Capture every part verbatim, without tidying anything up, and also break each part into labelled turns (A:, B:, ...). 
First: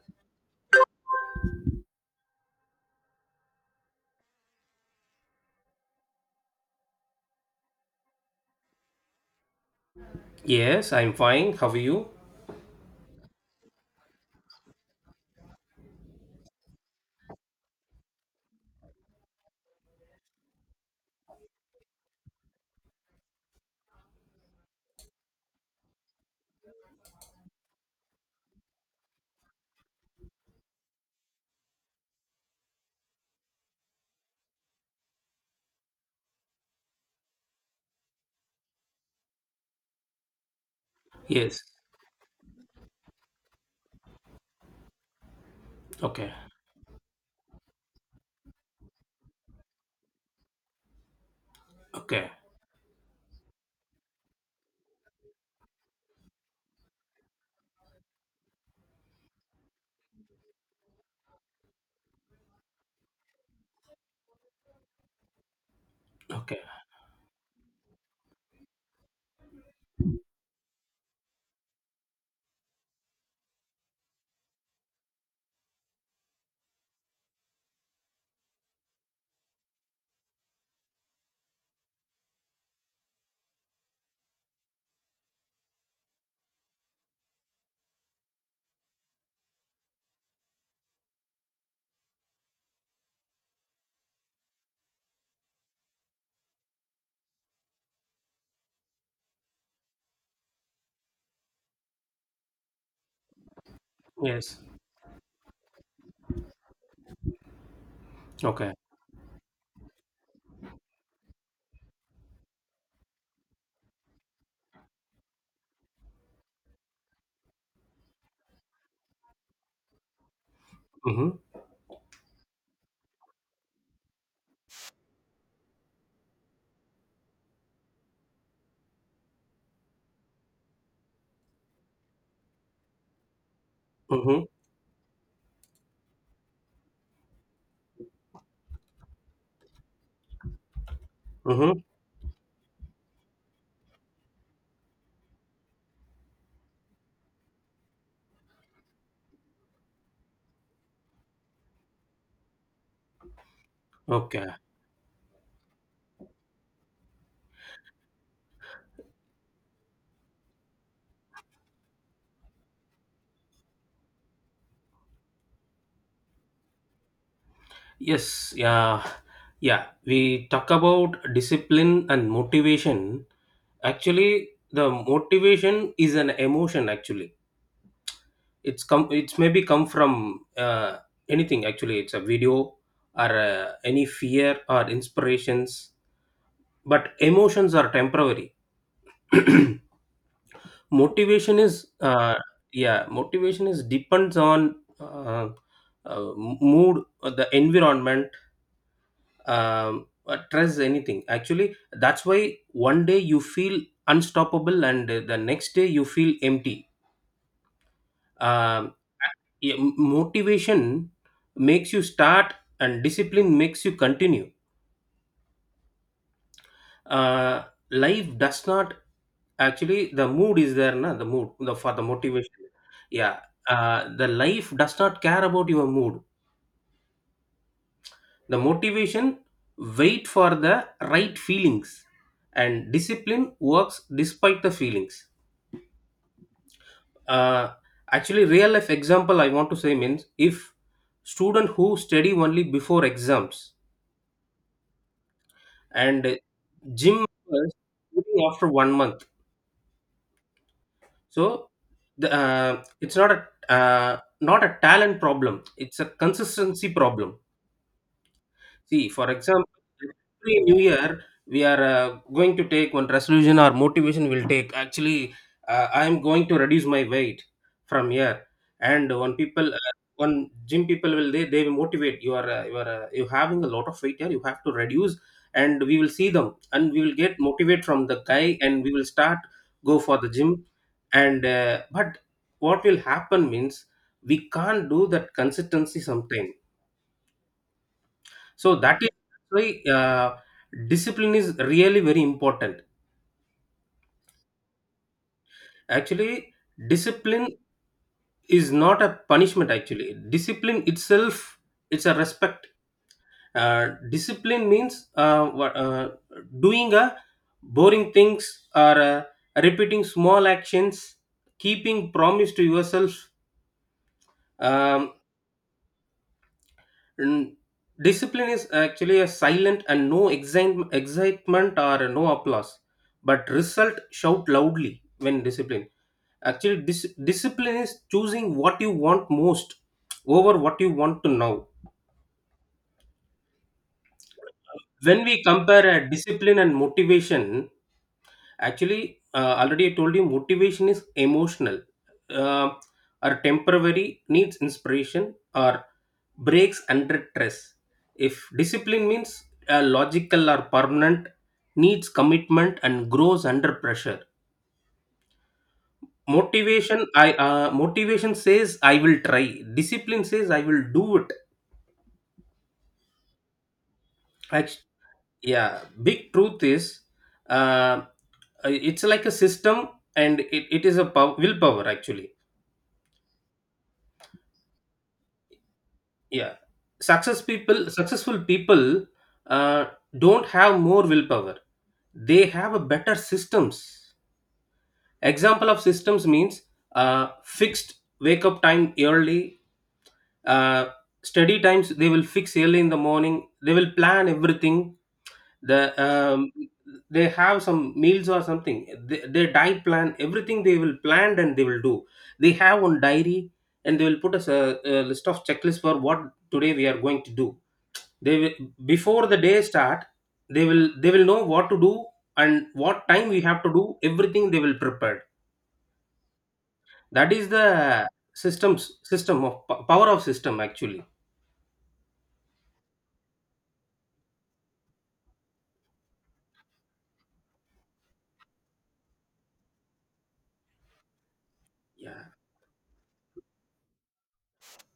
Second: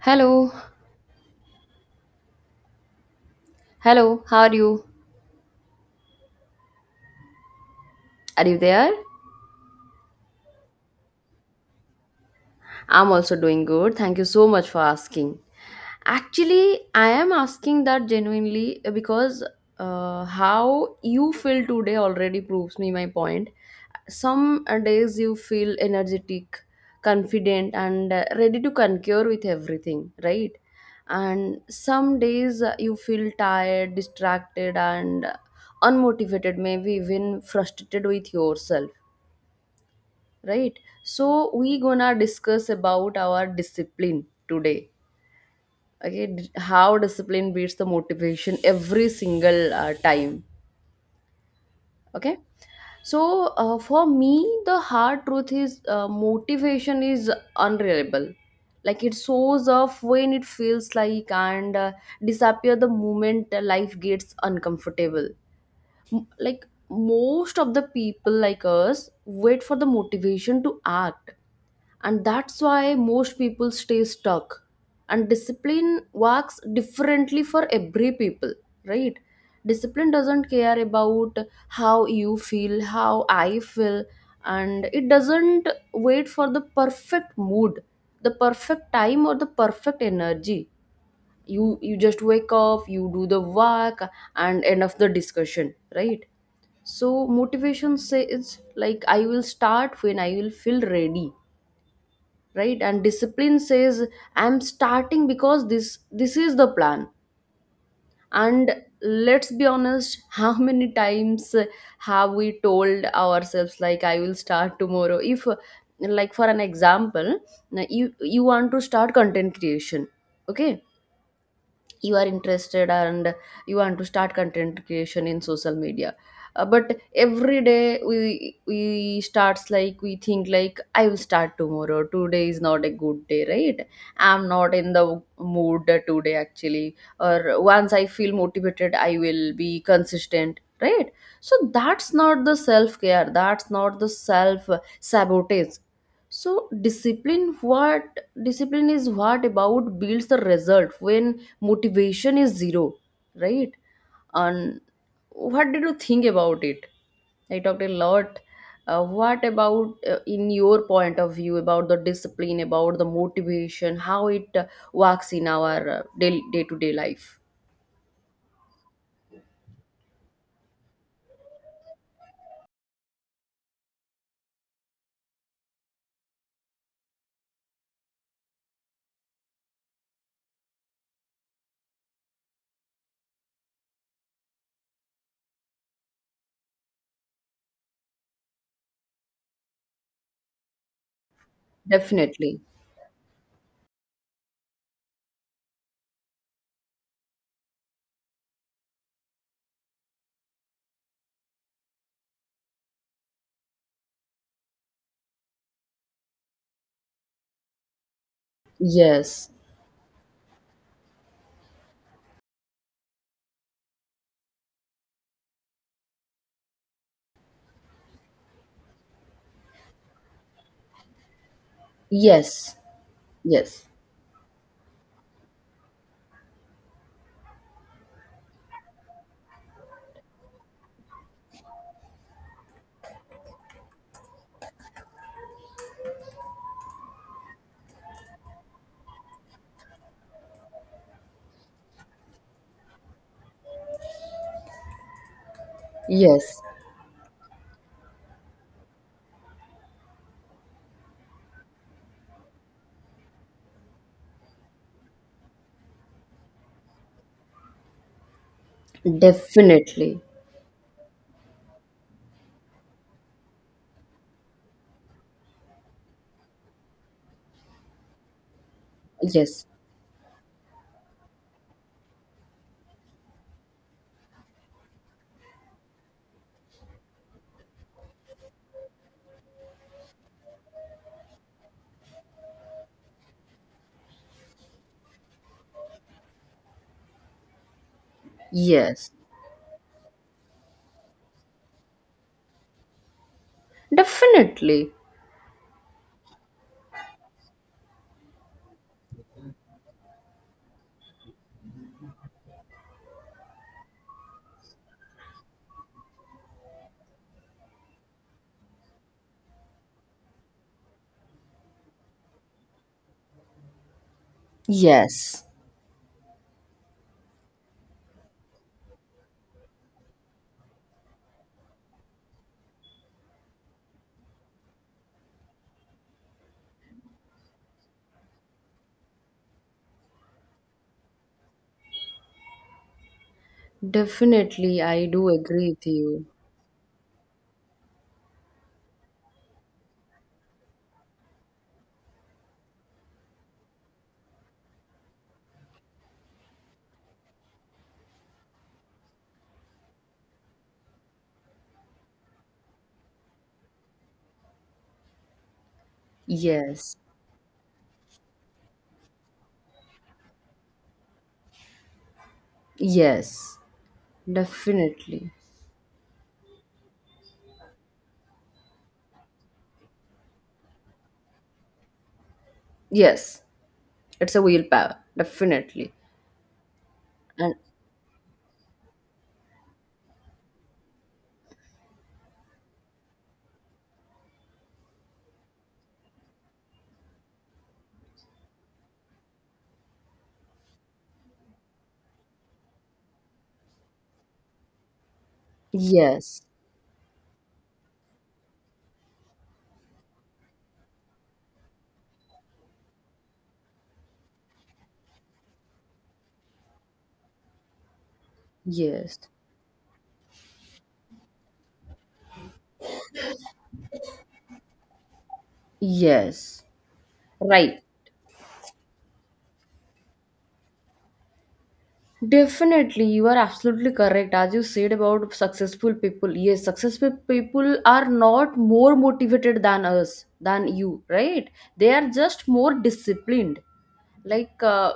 A: Hello, hello, how are you? Are you there?
B: Yes, I'm fine. How are you?
A: I'm also doing good. Thank you so much for asking. Actually, I am asking that genuinely, uh, because uh, how you feel today already proves me my point. Some uh, days you feel energetic, confident, and uh, ready to concur with everything, right? And some days uh, you feel tired, distracted, and uh, unmotivated, maybe even frustrated with yourself, right? So
B: Yes.
A: we gonna discuss about our discipline today. Okay,
B: Okay.
A: d- how discipline beats the motivation every single uh, time.
B: Okay.
A: Okay, so uh, for me the hard truth is, uh, motivation is unreliable. Like, it shows off when it feels like, and uh, disappear the moment uh, life gets uncomfortable. M-
B: Okay.
A: like, most of the people like us wait for the motivation to act, and that's why most people stay stuck. And discipline works differently for every people, right? Discipline doesn't care about how you feel, how I feel, and it doesn't wait for the perfect mood, the perfect time, or the perfect energy. You you just wake up, you do the work, and end of the discussion, right? So motivation says, like, I will start when I will feel ready, right? And discipline says,
B: Yes.
A: I'm starting because this this is the plan. And
B: Okay.
A: let's be honest, how many times have we told ourselves, like, I will start tomorrow, if, like, for an example, you you want to start content creation. Okay,
B: Mm-hmm.
A: you are interested, and you want to start content creation in social media. Uh, but every day we we starts, like, we think, like, I will start tomorrow, today is not a good day, right?
B: Mm-hmm.
A: I'm not in the mood today, actually, or once I feel motivated, I will be consistent, right? So
B: Mm-hmm.
A: that's not the self care, that's not the self sabotage. So discipline, what, discipline is what about builds the result when motivation is zero, right?
B: Okay.
A: And what did you think about it? I talked a lot. Uh, what about, uh, in your point of view, about the discipline, about the motivation, how it uh, works in our uh, day to day life?
B: Yes. Yeah. Yeah, we talk about discipline and motivation. Actually, the motivation is an emotion. Actually, it's come. It's maybe come from uh, anything. Actually, it's a video or uh, any fear or inspirations. But emotions are temporary. motivation is uh,
A: Definitely.
B: yeah, motivation is depends on uh, uh, mood, uh, the environment, um, uh, trust anything, actually. That's why one day you feel unstoppable and uh, the next day you feel empty. um,
A: Yes.
B: yeah, motivation makes you start and discipline makes you continue. uh, Life does not, actually the mood is there na, the mood the for the motivation.
A: Yes.
B: Yeah.
A: Yes.
B: Uh, the life does not care about your mood. The motivation wait for the right feelings, and discipline works despite the feelings. uh, Actually, real life example I want to say means if student who study only before exams and
A: Yes.
B: gym members quitting after one month. So the, uh, it's not a uh, not a talent problem; it's a consistency problem. See, for example,
A: Definitely.
B: every new year we are uh, going to take one resolution or motivation will take. Actually, uh, I am going to reduce my weight from here. And one
A: Yes.
B: people, uh, one gym people will they they will motivate. You are uh, you are uh, you having a lot of weight here. You have to reduce, and we will see them, and we will get motivate from the guy, and we will start go for the gym. And uh, but what will happen means we can't do that consistency sometime, so that is
A: Yes.
B: why uh, discipline is really very important.
A: Definitely.
B: Actually, discipline is not a punishment. Actually, discipline itself, it's a respect. Uh, discipline means uh, wha- uh, doing a boring things or uh, repeating small actions, keeping promise to yourself. Um,
A: Yes.
B: And discipline is actually a silent and no exi- excitement or no applause, but result shout loudly when discipline. Actually, dis- discipline is choosing what you want most over what you want to know.
A: Definitely, I
B: When
A: do
B: we
A: agree with
B: compare a
A: you.
B: discipline and motivation, actually, uh, already I told you, motivation is emotional, uh, or temporary, needs inspiration or breaks under stress. If discipline means uh, logical or permanent, needs commitment and grows under pressure.
A: Yes.
B: Motivation, I uh, motivation says I will try. Discipline says I will do it.
A: Yes,
B: Act-
A: definitely.
B: yeah, big truth is, uh, it's like a system, and it, it is a pow- willpower actually.
A: Yes, it's a willpower, definitely.
B: Yeah. Success
A: And
B: people successful people uh, don't have more willpower, they have a better systems. Example of systems means uh, fixed wake up time early. uh, Study times they will fix early in the morning, they will plan everything. The.
A: yes,
B: um, they have some meals or something. They, their diet plan everything, they will plan and they will do. They have one diary and they will put us a, a list of checklist for what today we are going to do. They will,
A: yes,
B: before the day start, they will they will know what to do and what time we have to do everything they will prepared.
A: yes,
B: That is
A: right.
B: the systems, system of power of system, actually.
A: Definitely, you are absolutely correct. As you said about successful people, yes, successful people are not more motivated than us, than you, right? They are
B: Yeah.
A: just more disciplined. Like, uh,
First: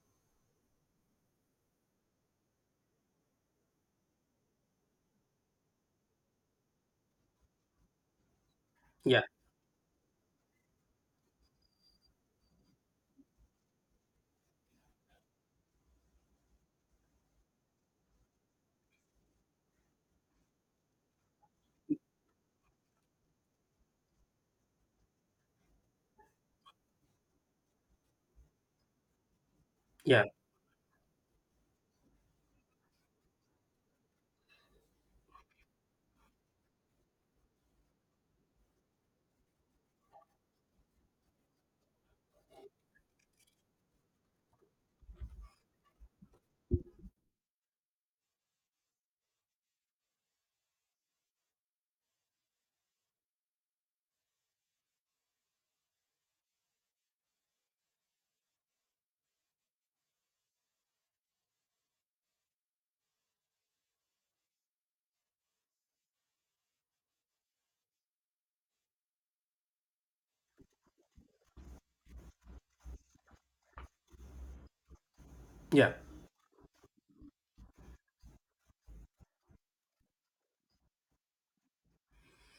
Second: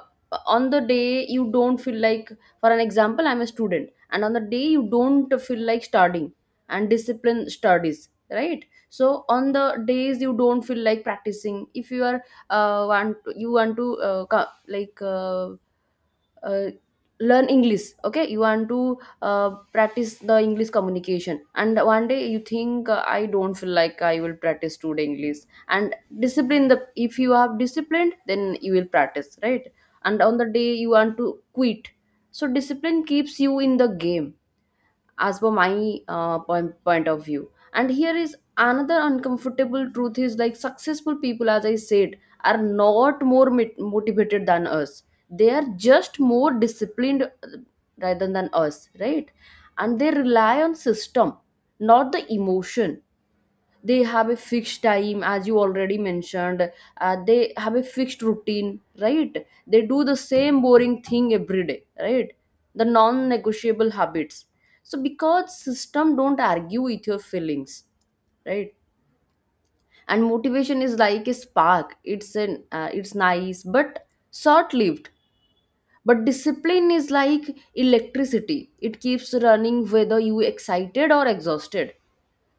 A: on the day you don't feel like, for an example, I'm a student, and on the day you don't feel like studying, and discipline studies, right? So
B: Yeah.
A: on the days you don't feel like practicing, if you are, uh, want you want to, uh, co- like, uh, uh, learn english. Okay, you want to uh, practice the english communication, and one day you think, uh, I don't feel like, I will practice today english, and discipline, the, if you have disciplined, then you will practice, right? And
B: Yeah.
A: on the day you want to quit, so discipline keeps you in the game, as per my uh, point, point of view. And here is another uncomfortable truth is, like, successful people, as I said, are not more mit- motivated than us, they are just more disciplined, uh, rather than us, right? And they rely on system, not the emotion. They have a fixed time, as you already mentioned, uh, they have a fixed routine, right? They do the same boring thing every day, right? The non-negotiable habits. So because system don't argue with your feelings, right? And motivation is like a spark, it's an uh, it's nice but short-lived.
B: Yeah.
A: But discipline is like electricity, it keeps running whether you excited or exhausted.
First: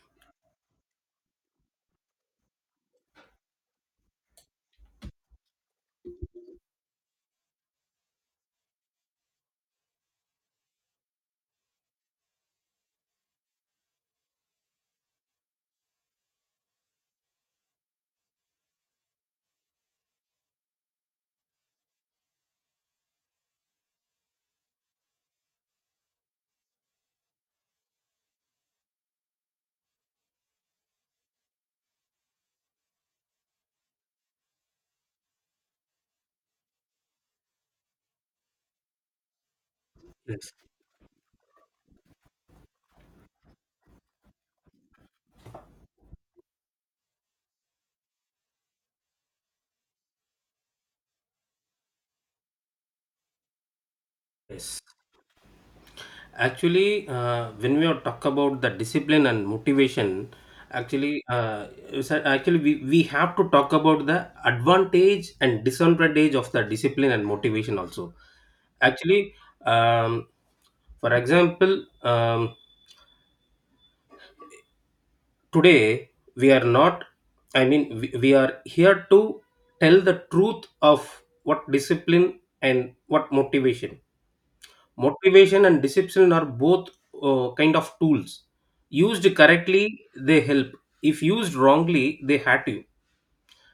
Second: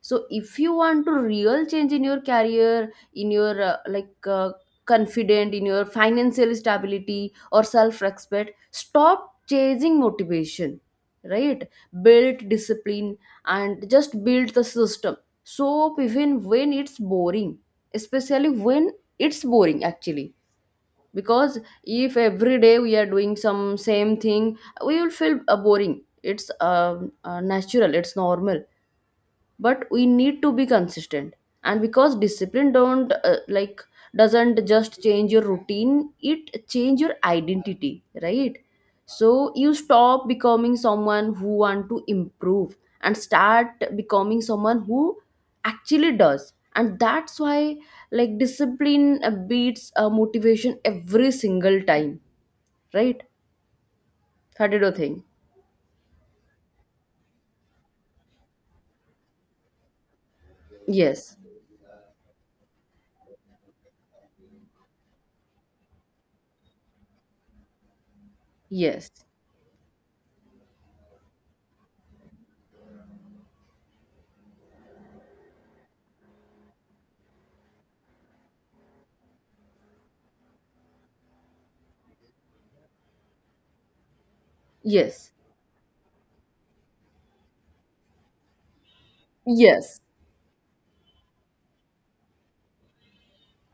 A: So if you want to real change in your career, in your uh, like uh, confident, in your financial stability or self respect, stop chasing motivation, right? Build discipline, and just build the system. So even when it's boring, especially when it's boring, actually, because if every day we are doing some same thing, we will feel uh, boring. It's um uh, natural, it's normal, but we need to be consistent. And because discipline don't uh, like doesn't just change your routine, it change your identity, right? So you stop
B: Yes.
A: becoming someone who want to improve, and start becoming someone who actually does. And that's why, like, discipline uh, beats uh, motivation every single time, right? How did
B: Yes.
A: you think?
B: Actually, uh, when we are talk about the discipline and motivation, actually,
A: Yes.
B: uh, is that- actually we, we have to talk about the advantage and disadvantage of the discipline and motivation also.
A: Yes.
B: Actually, um, for example, um, today we are not. I mean, we, we are here to tell the truth of what discipline and what motivation.
A: Yes.
B: Motivation and discipline are both uh, kind of tools. Used
A: Yes.
B: correctly, they help. If used wrongly, they hurt you.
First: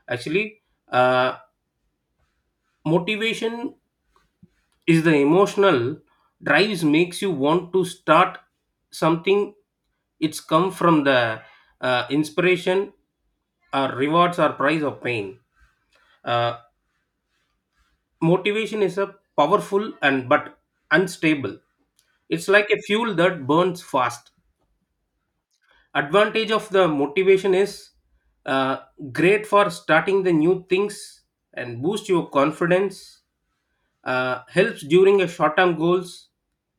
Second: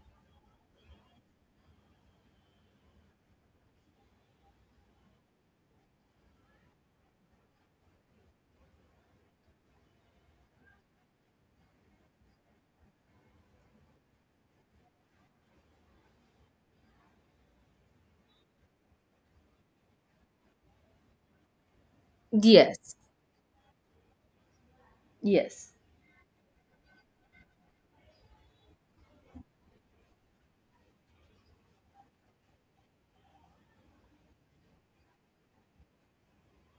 B: Actually, uh, motivation is the emotional drives makes you want to start something. It's come from the uh, inspiration, or rewards, or prize, or pain. Uh, Motivation is a powerful and but unstable. It's like
A: Yes.
B: a
A: Yes.
B: fuel that burns fast.
A: Yes.
B: Advantage of the motivation is uh, great for starting the new things and boost your confidence. Uh, helps during a short term goals,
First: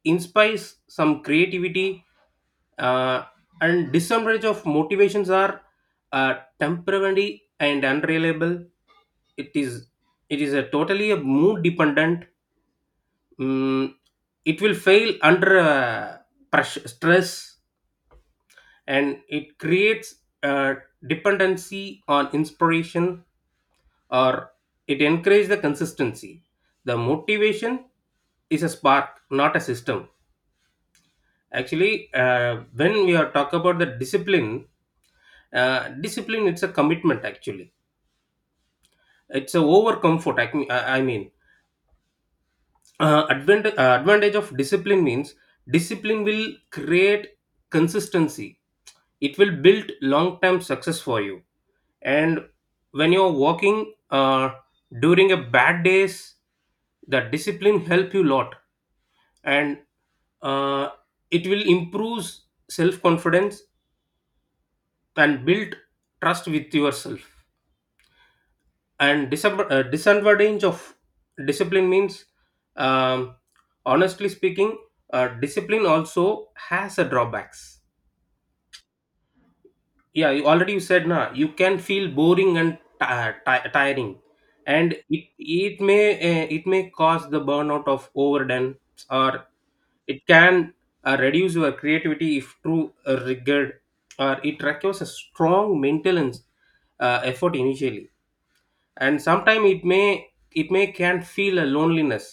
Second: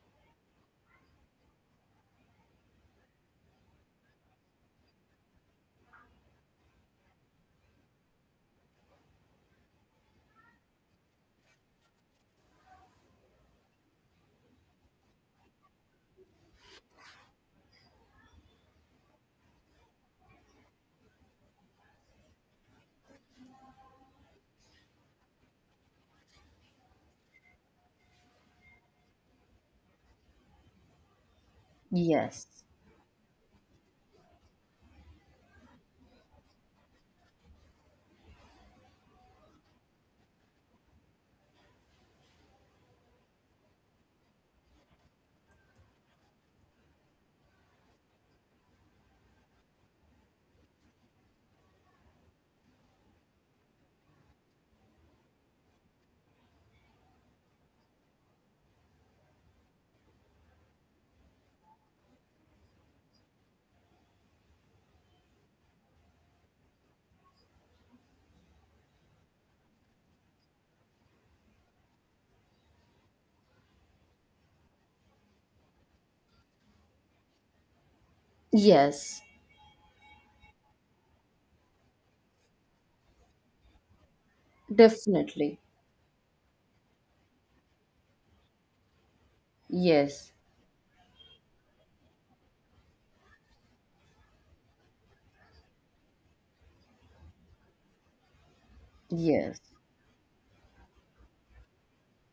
B: inspires some creativity. uh, and disadvantage of motivations are uh, temporary and unreliable. it is it is a totally a mood dependent. mm, it will fail under uh, pressure, stress, and it creates a dependency on inspiration, or it encourages the consistency. The motivation is a spark, not a system. Actually,
A: Yes.
B: uh, when we are talk about the discipline. Uh, discipline, it's a commitment actually. It's a over comfort. I, mean- I I mean uh, advantage, uh, advantage of discipline means discipline will create consistency, it will build long term success for you. And when you're walking uh, during a bad days, the discipline help you lot. And uh, it will improve self confidence and build trust with yourself. And December, uh, disadvantage of discipline means, um, honestly speaking, uh, discipline also has a drawbacks.
A: Yes.
B: Yeah, you already you said na, you can feel boring and ti- ti- tiring. And it
A: Definitely.
B: it may uh, it may cause the burnout of overdone. Or it
A: Yes.
B: can uh, reduce your creativity if too uh, rigid. Or it requires a strong maintenance uh, effort initially. And
A: Yes.
B: sometimes it may it may can feel a loneliness,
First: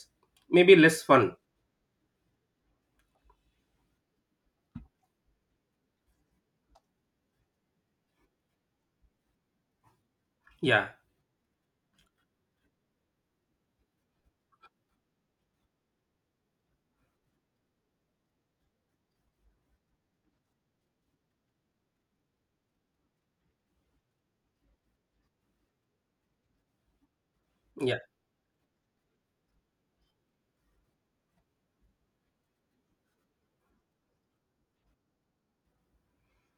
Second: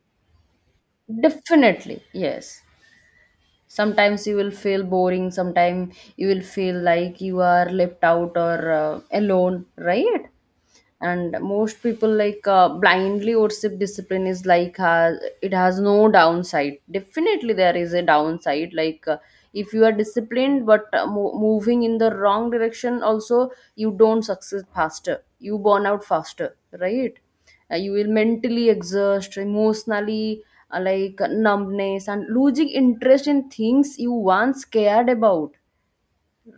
B: maybe less fun.
A: Definitely. Yes. Sometimes you will feel boring. Sometimes you will feel like you are left out or, uh, alone, right?
B: Yeah.
A: And most people, like, uh, blindly worship discipline is, like, has, it has no downside. Definitely there is a downside, like, uh, if you are disciplined but uh, mo- moving in the wrong direction also, you don't succeed faster, you burn out faster, right? Uh, you
B: Yeah.
A: will mentally exhaust, emotionally, uh, like numbness and losing interest in things you once cared about,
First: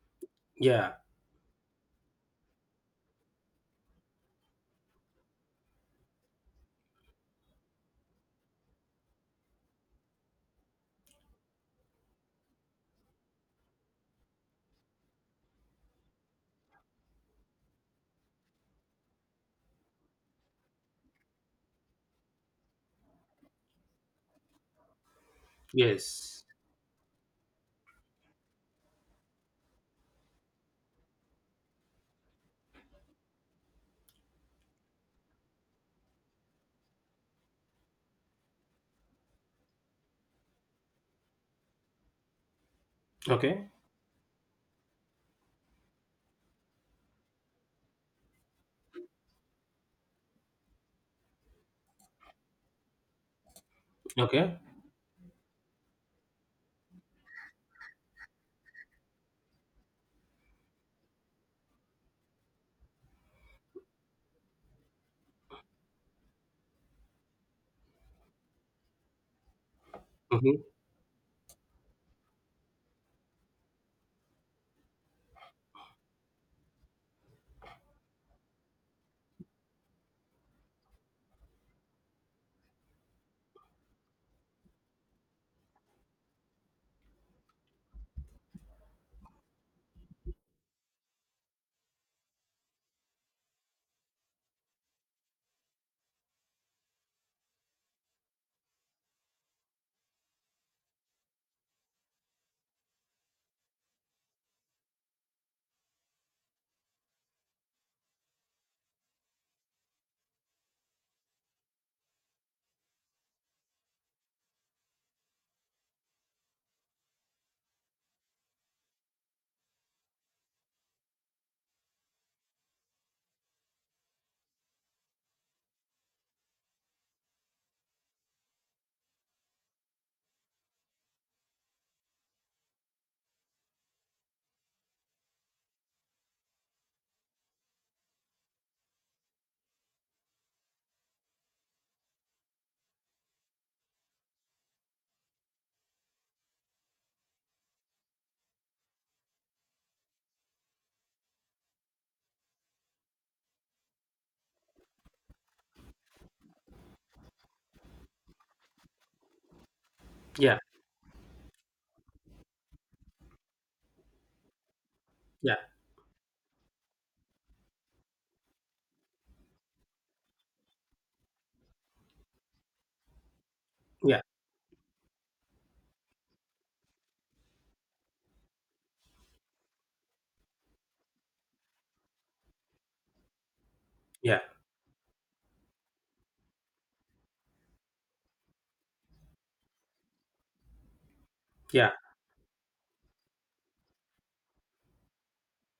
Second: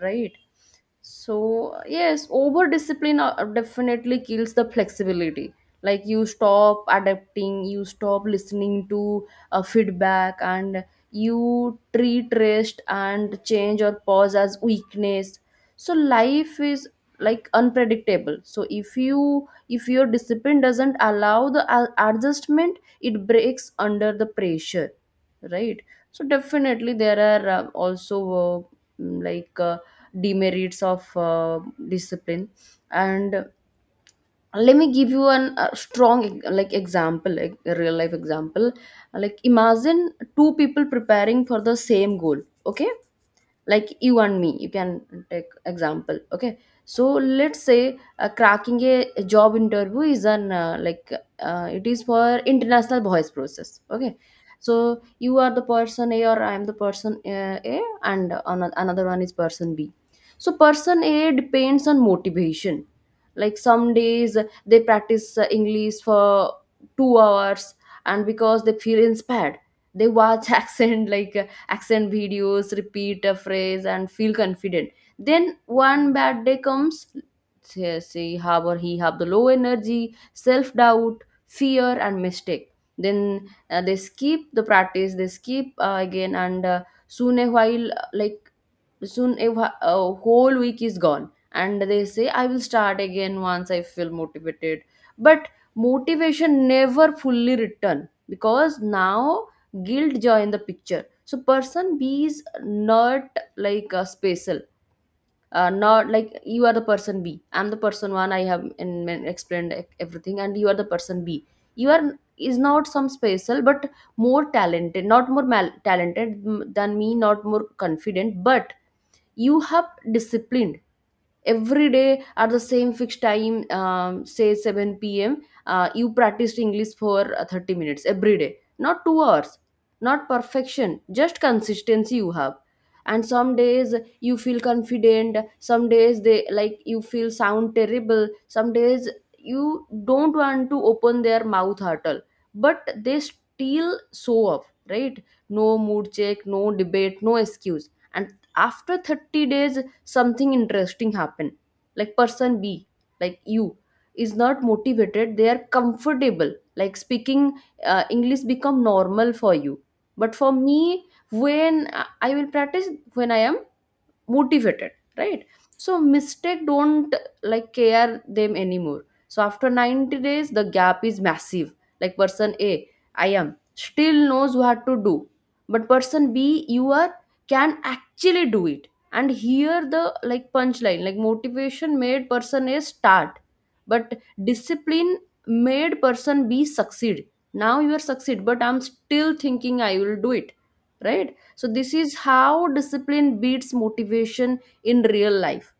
A: right?
B: Yeah.
A: So, yes, over discipline uh, definitely kills the flexibility. Like, you stop adapting, you stop listening to uh, feedback, and you treat rest and change or pause as weakness. So life is, like, unpredictable. So if you if your discipline doesn't allow the a- adjustment, it breaks under the pressure, right? So
B: Yes.
A: definitely there are uh, also uh, mm, like. Uh, demerits of uh, discipline. And let me give you an a strong e- like example, like a real life example, like imagine two people preparing for the same goal. Okay,
B: Okay.
A: like you and me, you can take example. Okay, so let's say, uh, cracking a, a job interview, is an uh, like uh, it is for international voice process. Okay,
B: Okay.
A: so you are the person A, or I am the person, uh, A, and ano- another one is person B. So person A depends on motivation. Like, some days they practice uh, english for two hours, and because they feel inspired, they watch
B: Hmm.
A: accent like accent videos, repeat a phrase, and feel confident. Then one bad day comes, say, say have or he have the low energy, self doubt, fear, and mistake. Then uh, they skip the practice, they skip uh, again. And uh, soon a while, uh, like soon a, wh- a whole week is gone, and they say, I will start again once I feel motivated. But motivation never fully return, because now guilt join the picture. So person B is not, like, a special, uh, not, like, you are the person B, I'm the person one, I have in, in- explained e- everything, and you are the person B. you are is not some special, but more talented, not more mal- talented mm, than me, not more confident, but you have disciplined every day at the same fixed time, um, say, seven p m, uh, you practiced english for uh, thirty minutes every day, not two hours, not perfection, just consistency you have. And some days you feel confident, some days they like you feel sound terrible, some days you don't want to open their mouth at all, but they still show off, right? No mood check, no debate, no excuse. And after thirty days, something interesting happen. Like, person B, like you, is not motivated, they are comfortable, like speaking uh, english become normal for you. But for
B: Yeah.
A: me, when i I will practice, when I am motivated, right?
B: Yeah.
A: So mistake don't, like, care them anymore. So after ninety days, the gap is massive. Like, person A, I am, still
B: Yeah.
A: knows what to do, but person B, you are, can actually do it. And here the, like, punchline, like, motivation made person A start, but
B: Yeah.
A: discipline made person B succeed. Now you are succeed, but I'm still thinking I will do it, right? So this is how discipline beats motivation in real life,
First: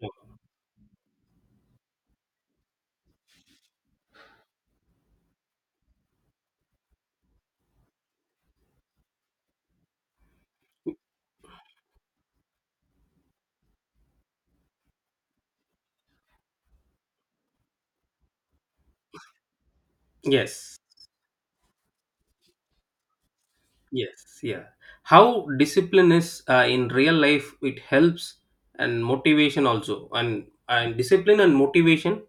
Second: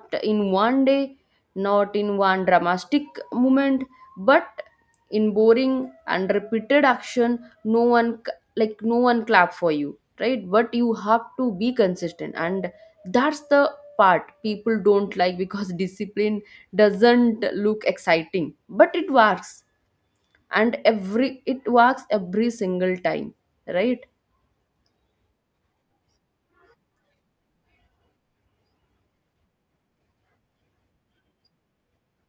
B: Yeah.
A: in one day, not in one dramatic moment, but in boring and repeated action. No one c- like no one clap for you, right? But you have to be consistent, and that's the part people don't like, because discipline doesn't look exciting, but it works,
B: Yes.
A: and every it works every single time, right?
B: Yes, yeah. How discipline is uh, in real life, it helps, and motivation also, and and discipline and motivation,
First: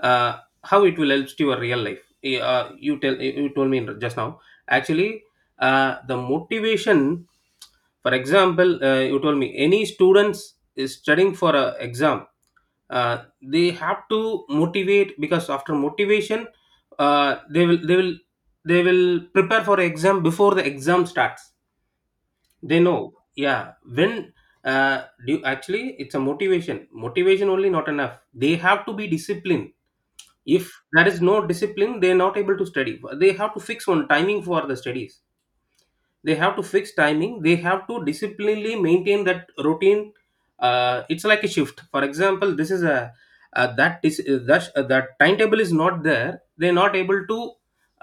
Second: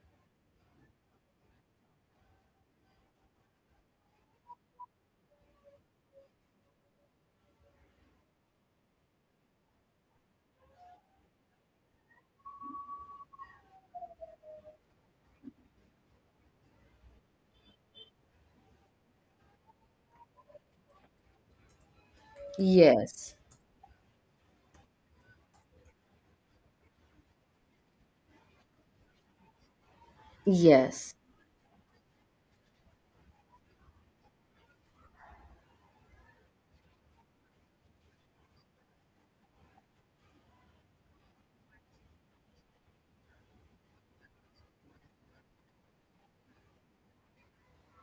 B: uh, how it will help to your real life. Eh, Uh, you tell you told me just now. Actually, uh, the motivation. For example, uh, you told me any students is studying for a exam. Uh, they have to motivate because after motivation, uh, they will they will they will prepare for exam before the exam starts. They know.
A: Yes.
B: Yeah. When uh, do actually it's a motivation motivation only not enough, they have to be disciplined. If there
A: Yes,
B: is no discipline, they're not able to study, they have to fix one timing for the studies. They have to fix timing, they have to disciplinely maintain that routine. Uh, it's like a shift, for example. This is a uh, that is uh, that, uh, that timetable is not there. They're not able to.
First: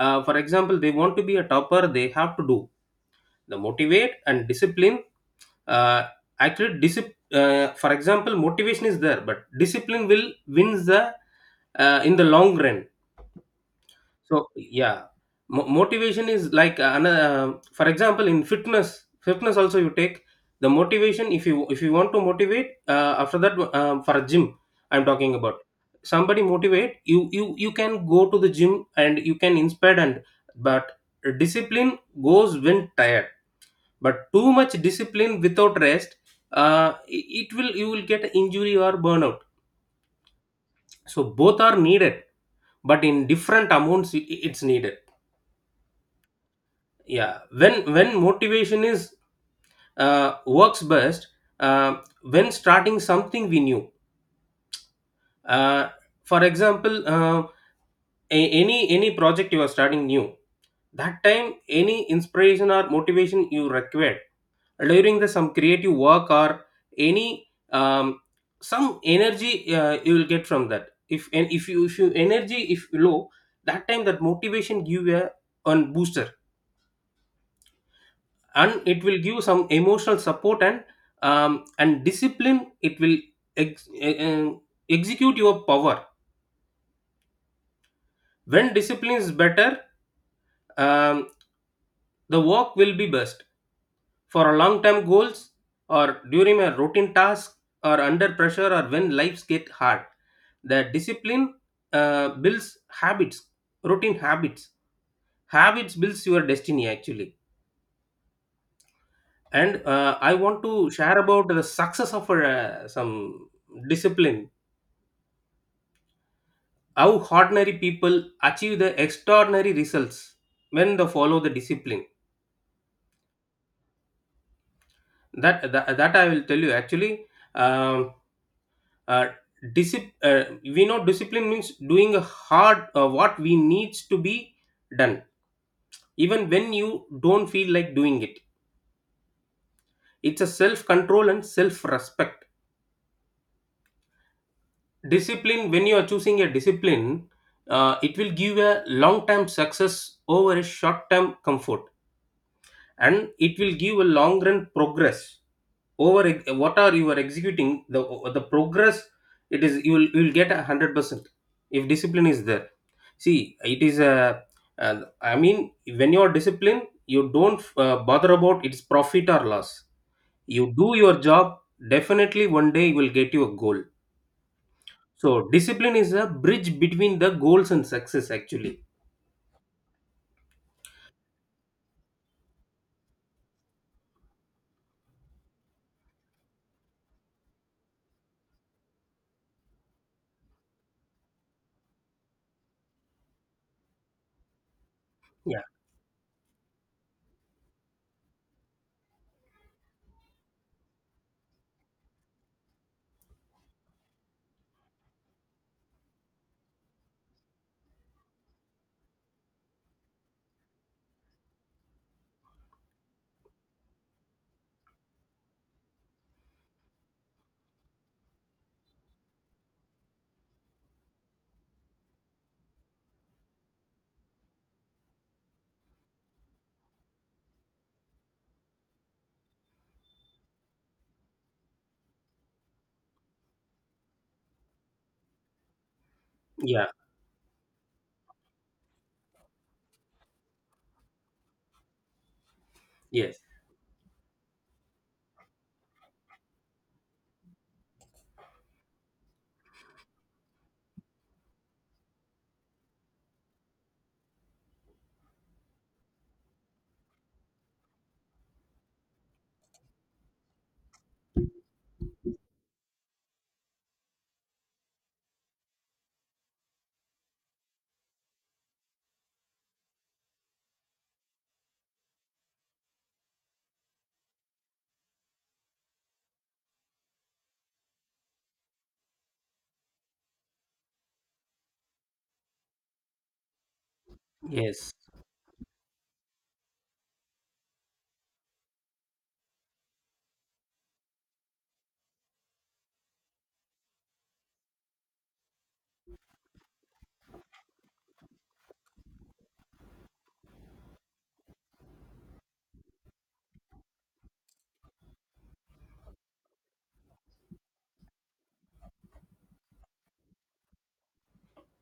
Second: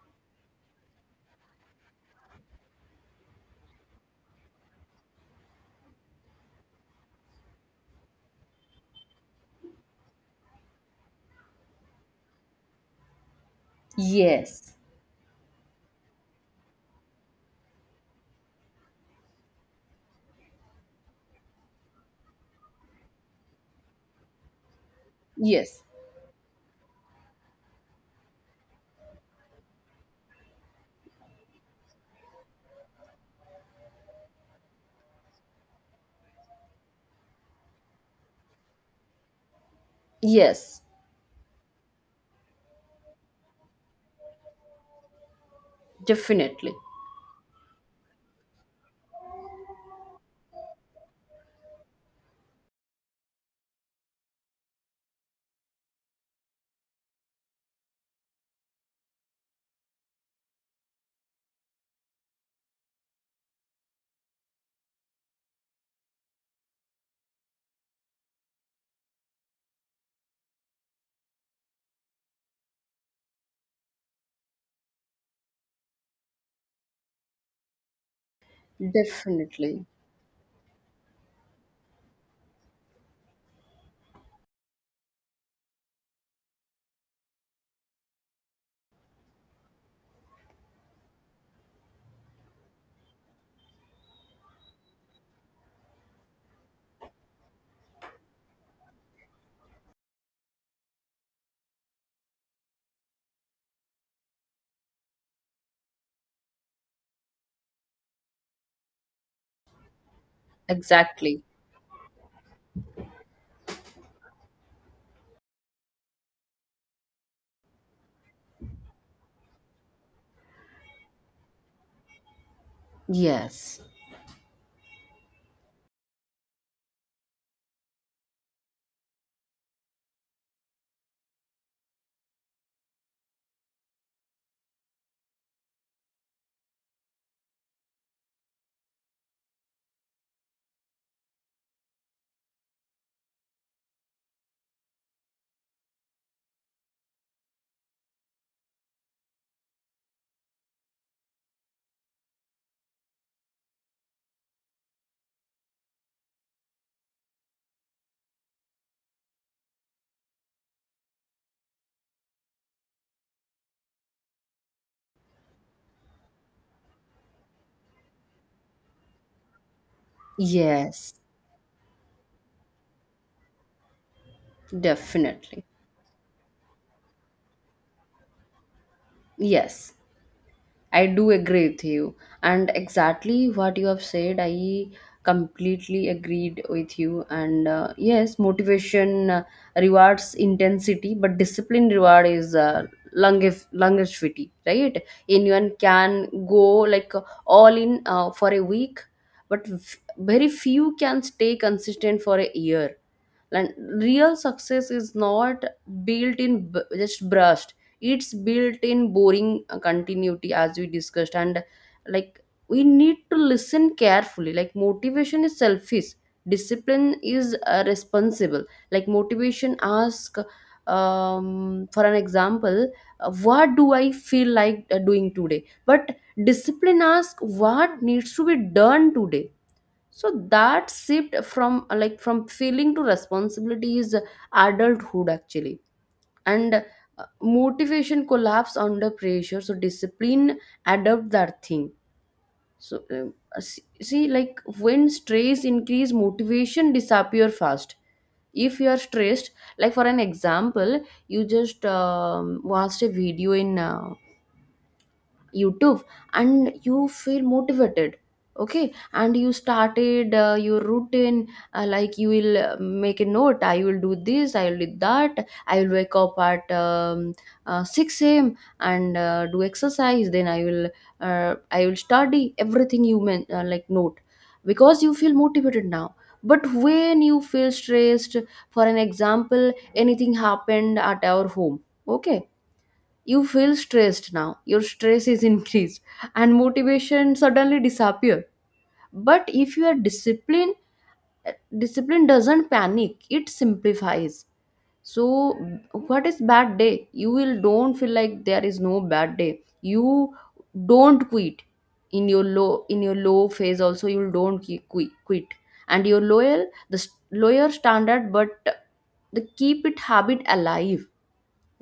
B: uh, For example, they want to be a topper, they have to do the motivate and discipline. uh, Actually discipline, uh, for example, motivation is there, but discipline will wins the, uh, in the long run. So
A: yes,
B: yeah, Mo- motivation is like an, uh, for example in fitness. Fitness also you take the motivation, if you if you want to motivate. Uh, after that, um, for a gym, I'm talking about.
A: yes,
B: Somebody motivate you. You you can go to the gym and you can inspire, and but discipline goes when tired. But too much discipline without rest, uh, it it will you will get injury or burnout.
A: yes,
B: So both are needed, but in different amounts it, it's needed.
A: definitely,
B: Yeah, when when motivation is uh, works best uh, when starting something we new. uh, for example, uh, a- any any project you are starting new, that time any inspiration or motivation you required. During the some creative work or any, um, some energy, uh, you will get from that. If and if you if you energy if low, that time that motivation give a one booster, and it will give some
A: definitely,
B: emotional support, and um, and discipline, it will ex- eh, eh, execute your power. When discipline is better, um, the work will be best, for a long term goals or during a routine task or under pressure or when lives get hard. The discipline uh, builds habits, routine habits, habits builds your destiny actually. And uh, I want to share
A: exactly.
B: about the success of uh, some discipline. How ordinary people achieve the extraordinary results when they follow the discipline.
A: Yes,
B: That that, that I will tell you actually. Um, uh, discip- uh, we know discipline means doing a hard, uh, what we needs to be done, even when you don't feel like doing it. It's a self control and self respect. Discipline. When you are choosing a discipline, uh, it will give a long term success over a short term comfort. And it will give a long run progress over ex- what are you are executing the the progress. It is you will you will get a hundred percent if discipline is there. See, it is a, uh, I mean, when you are disciplined, you don't uh, bother about its profit or loss. You do
A: yes,
B: your job, definitely one day you will get your goal. So
A: definitely.
B: discipline is a bridge between the goals and success, actually.
A: Yes, I do agree with you. And exactly what you have said, I completely agreed with you. And uh, yes, motivation uh, rewards intensity, but discipline reward is uh, longef- longevity, right?
B: Yeah.
A: Anyone can go like all in uh, for a week, but f- very few can stay consistent for a year. And real success is not built in b- just brushed. It's built in boring uh, continuity, as we discussed. And like, we need to listen carefully. Like, motivation is selfish, discipline is uh, responsible. Like, motivation ask, um, for an example, uh, what do I feel like uh, doing today, but discipline ask what needs to be done today. So that shift from uh, like from feeling to responsibility is adulthood, actually. And uh,
B: Yeah.
A: motivation collapse under pressure, so discipline adopt that thing. So um,
B: Yes.
A: uh, see, see like when stress increase, motivation disappear fast. If you are stressed, like for an example, you just um, watched a video in uh, YouTube and you feel motivated. Okay, and you started uh, your routine. uh, like you will uh, make a note, I will do this, I will do that, I will wake up at um, uh, six a m a.m and uh, do exercise, then i will uh, I will study everything, you mean, uh, like, note. Because you feel motivated now, but when you feel stressed, for an example, anything happened at our home, okay, you feel stressed now, your
B: Yes.
A: stress is increased, and motivation suddenly disappear. But if you are disciplined, discipline doesn't panic, it simplifies. So what is bad day? You will don't feel like there is no bad day, you don't quit. In your low in your low phase also, you don't ki- quit quit And your loyal the s- lower standard, but the keep it habit alive,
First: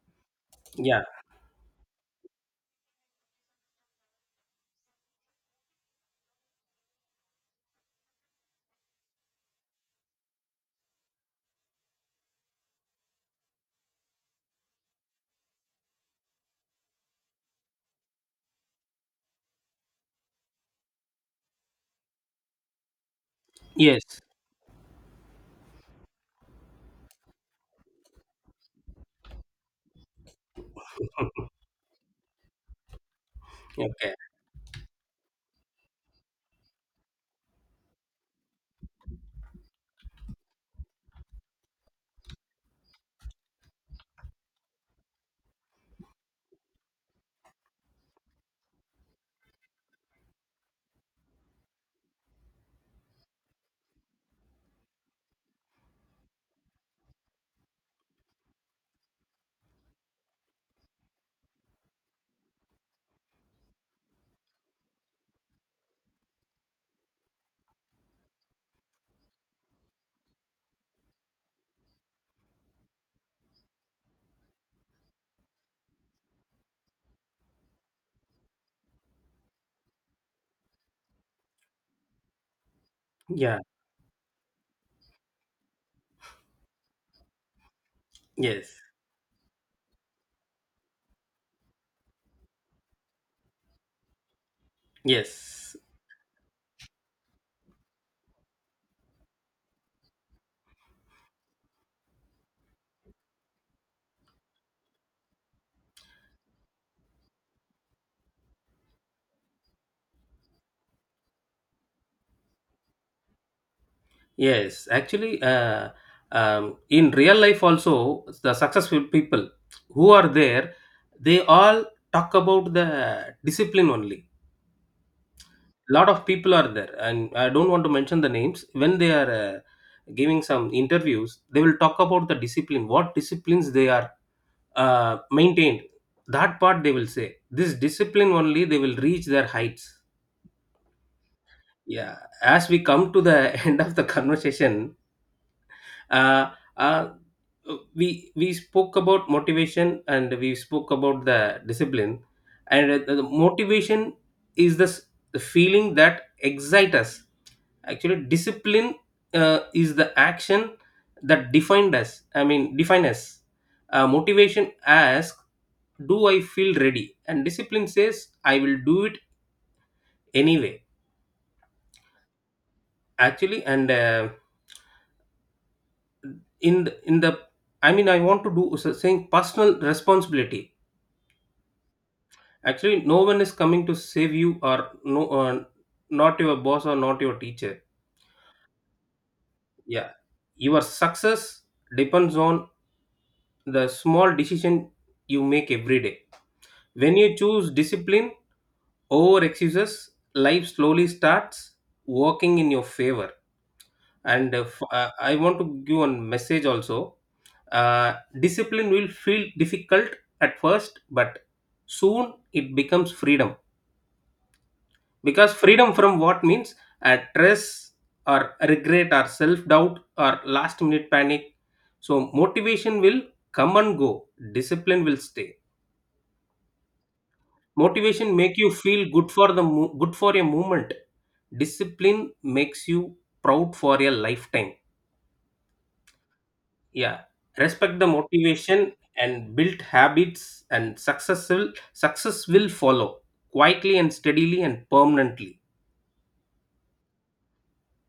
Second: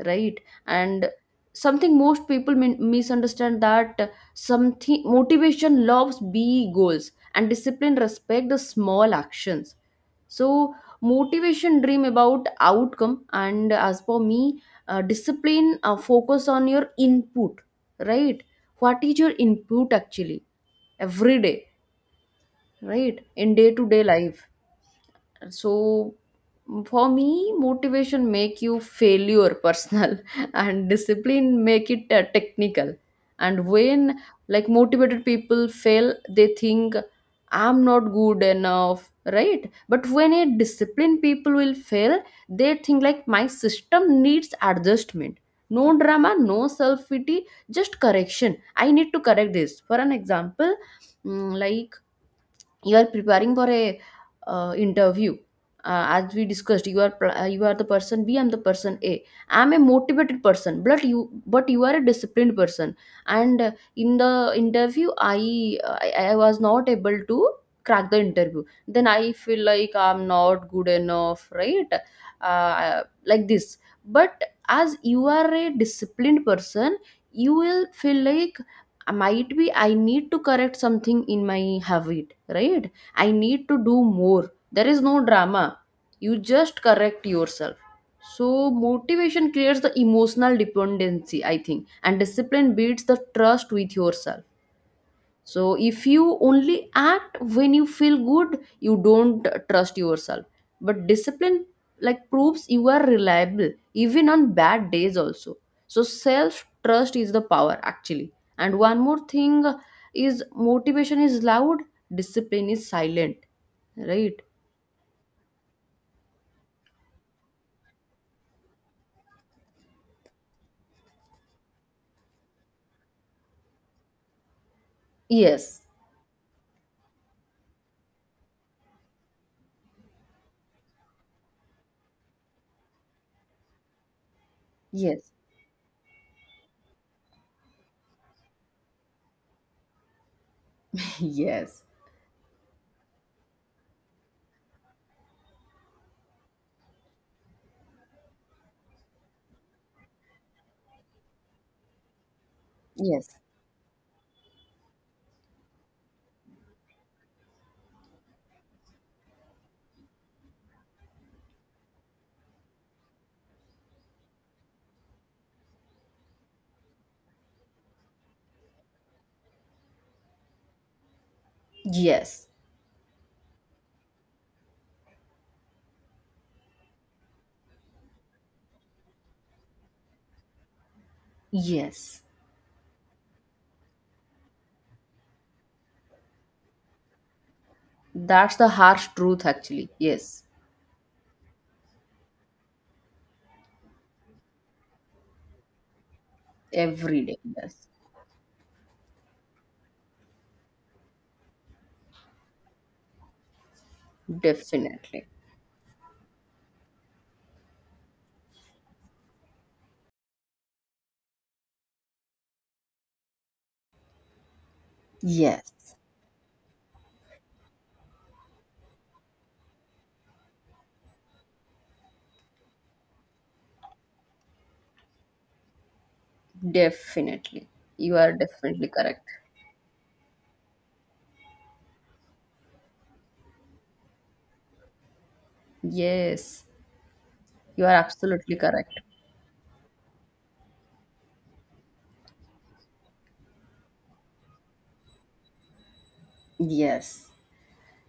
A: right?
B: Yeah.
A: And something most people min- misunderstand that, uh, something motivation loves big goals and discipline respect the small actions. So motivation dream about outcome, and as for me, uh, discipline uh, focus on your input, right? What is your input, actually, every day, right, in day to day
B: Yes.
A: life? So for me motivation make you failure personal and discipline make it uh, technical. And
B: Okay.
A: when, like motivated people fail, they think, I'm not good enough, right? But when a disciplined people will fail, they think, like, my system needs adjustment, no drama, no self pity, just correction. I need to correct this. For an example, mm, like you are preparing for a uh, interview. uh, as we discussed, you are pl- uh, you are the person B, I'm the person A. I'm a motivated person, but you but you are a disciplined person. And uh, in the interview, i i, I was not able to crack the interview, then I feel like I'm not good enough, right? uh, like this. But as you are a disciplined person, you will feel like, I might be, I need to correct something in my habit, right? I
B: Yeah.
A: need to do more. There is no drama, you just correct yourself. So
B: Yes.
A: motivation creates the emotional dependency, I think, and discipline builds the trust with yourself. So
B: Yes.
A: if you only act when you feel good, you don't trust yourself. But discipline like proves you are reliable even on bad days also. So self trust is the power, actually. And one more thing is, motivation is loud, discipline is silent, right?
B: Yes, actually, uh, um, in real life also, the successful people who are there, they all talk about the discipline only.
A: Yes.
B: Lot of people are there, and I don't want to mention the names. When they are uh, giving some interviews, they will talk about the discipline, what disciplines they are uh,
A: Yes.
B: maintained. That part they will say. This discipline only, they will reach their heights.
A: Yes.
B: Yeah, as we come to the end of the conversation, uh, uh, we we spoke about motivation, and we spoke about the discipline. And uh, the
A: Yes.
B: motivation is this the feeling that excites us, actually discipline uh, is the action that defined us, I mean, define us. Uh, motivation asks, do I feel ready, and discipline says, I will do it anyway.
A: Yes.
B: Actually. And uh, in the, in the I mean, I want to do so saying personal responsibility.
A: Yes.
B: Actually, no one is coming to save you, or no, uh, not your boss or not your teacher.
A: That's the harsh truth, actually.
B: Yeah,
A: Yes.
B: your success depends on the small decision you make every day. When
A: Every
B: you
A: day.
B: choose
A: Yes.
B: discipline over excuses, life slowly starts working in your favor. And uh, f- uh,
A: Definitely.
B: I want to give one message also. Uh, discipline will feel difficult at first, but soon it becomes freedom. Because freedom
A: Yes,
B: from what means, uh, stress or regret or self-doubt or last minute panic. So motivation will come and go, discipline will stay.
A: definitely. You are
B: Motivation make you
A: definitely
B: feel
A: correct.
B: good for the mo- good for a moment, discipline makes you proud for a lifetime.
A: Yes,
B: Yeah,
A: you are
B: respect the
A: absolutely correct.
B: motivation and build habits and success will success will follow quietly and steadily and permanently.
A: Yes.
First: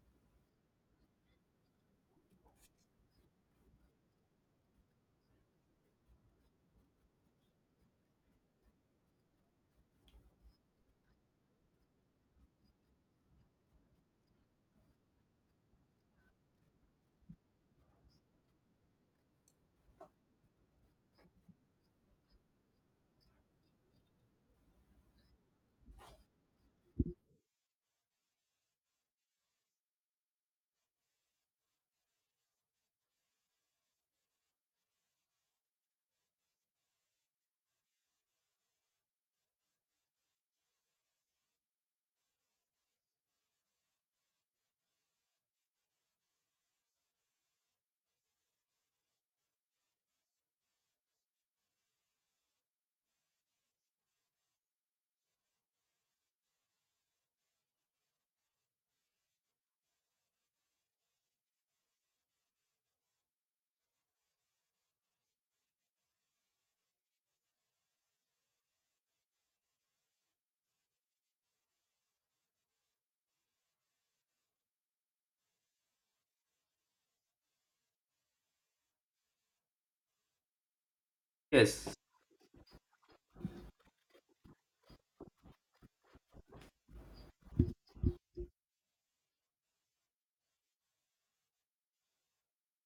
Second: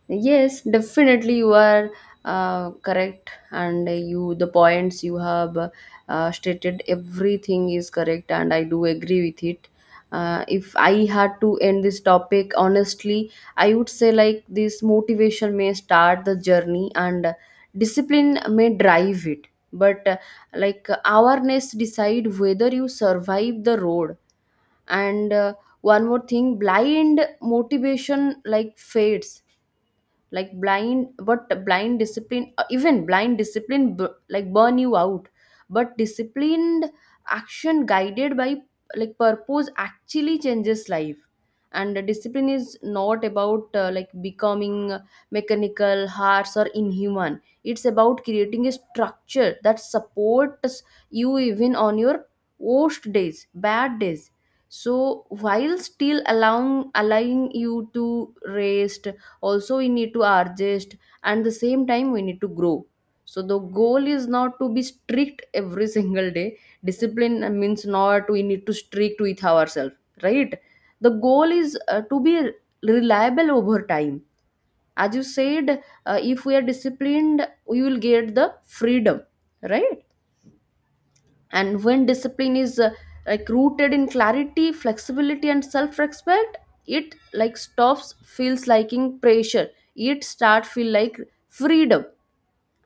A: Yes, definitely you are uh, correct, and you the points you have uh, stated, everything is correct, and I do agree with it. Uh, if I had to end this topic honestly, I would say like this, motivation may start the journey, and discipline may drive it. But uh, like awareness decide whether you survive the road. And uh, one more thing, blind motivation like fades, like blind, but blind discipline uh, even blind discipline b- like burn you out. But disciplined action guided by like purpose actually changes life. And the discipline is not about uh, like becoming mechanical, harsh or inhuman. It's about creating a structure that supports you even on your worst days, bad days. So while still allowing allowing you to rest also. We need to adjust, and the same time we need to grow. So the goal is not to be strict every single day. Discipline means not we need to strict with ourselves, right? The goal is uh, to be reliable over time. As you said, uh, if we are disciplined we will get the freedom, right? And
B: Yes.
A: when discipline is uh, like rooted in clarity, flexibility and self-respect, it like stops feels liking pressure, it start feel like freedom.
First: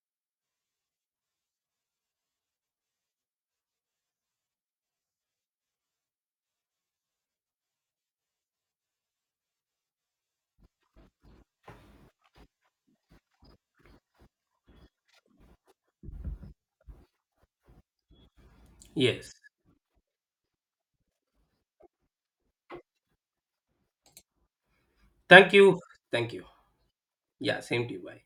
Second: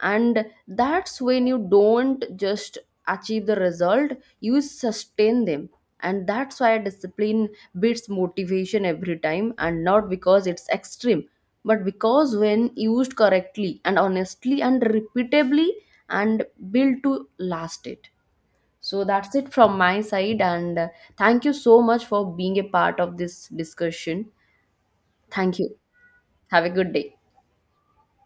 A: And that's when you don't just achieve the result, you sustain them. And that's why discipline beats motivation every time, and not because it's extreme, but because when used correctly and honestly and repeatably and built to last it. So that's
B: Yes.
A: it from my side, and uh, thank you so much for being a part of this discussion.
B: Thank
A: Thank you.
B: you. Thank you.
A: Have a good day.
B: Yeah, same to you. Bye.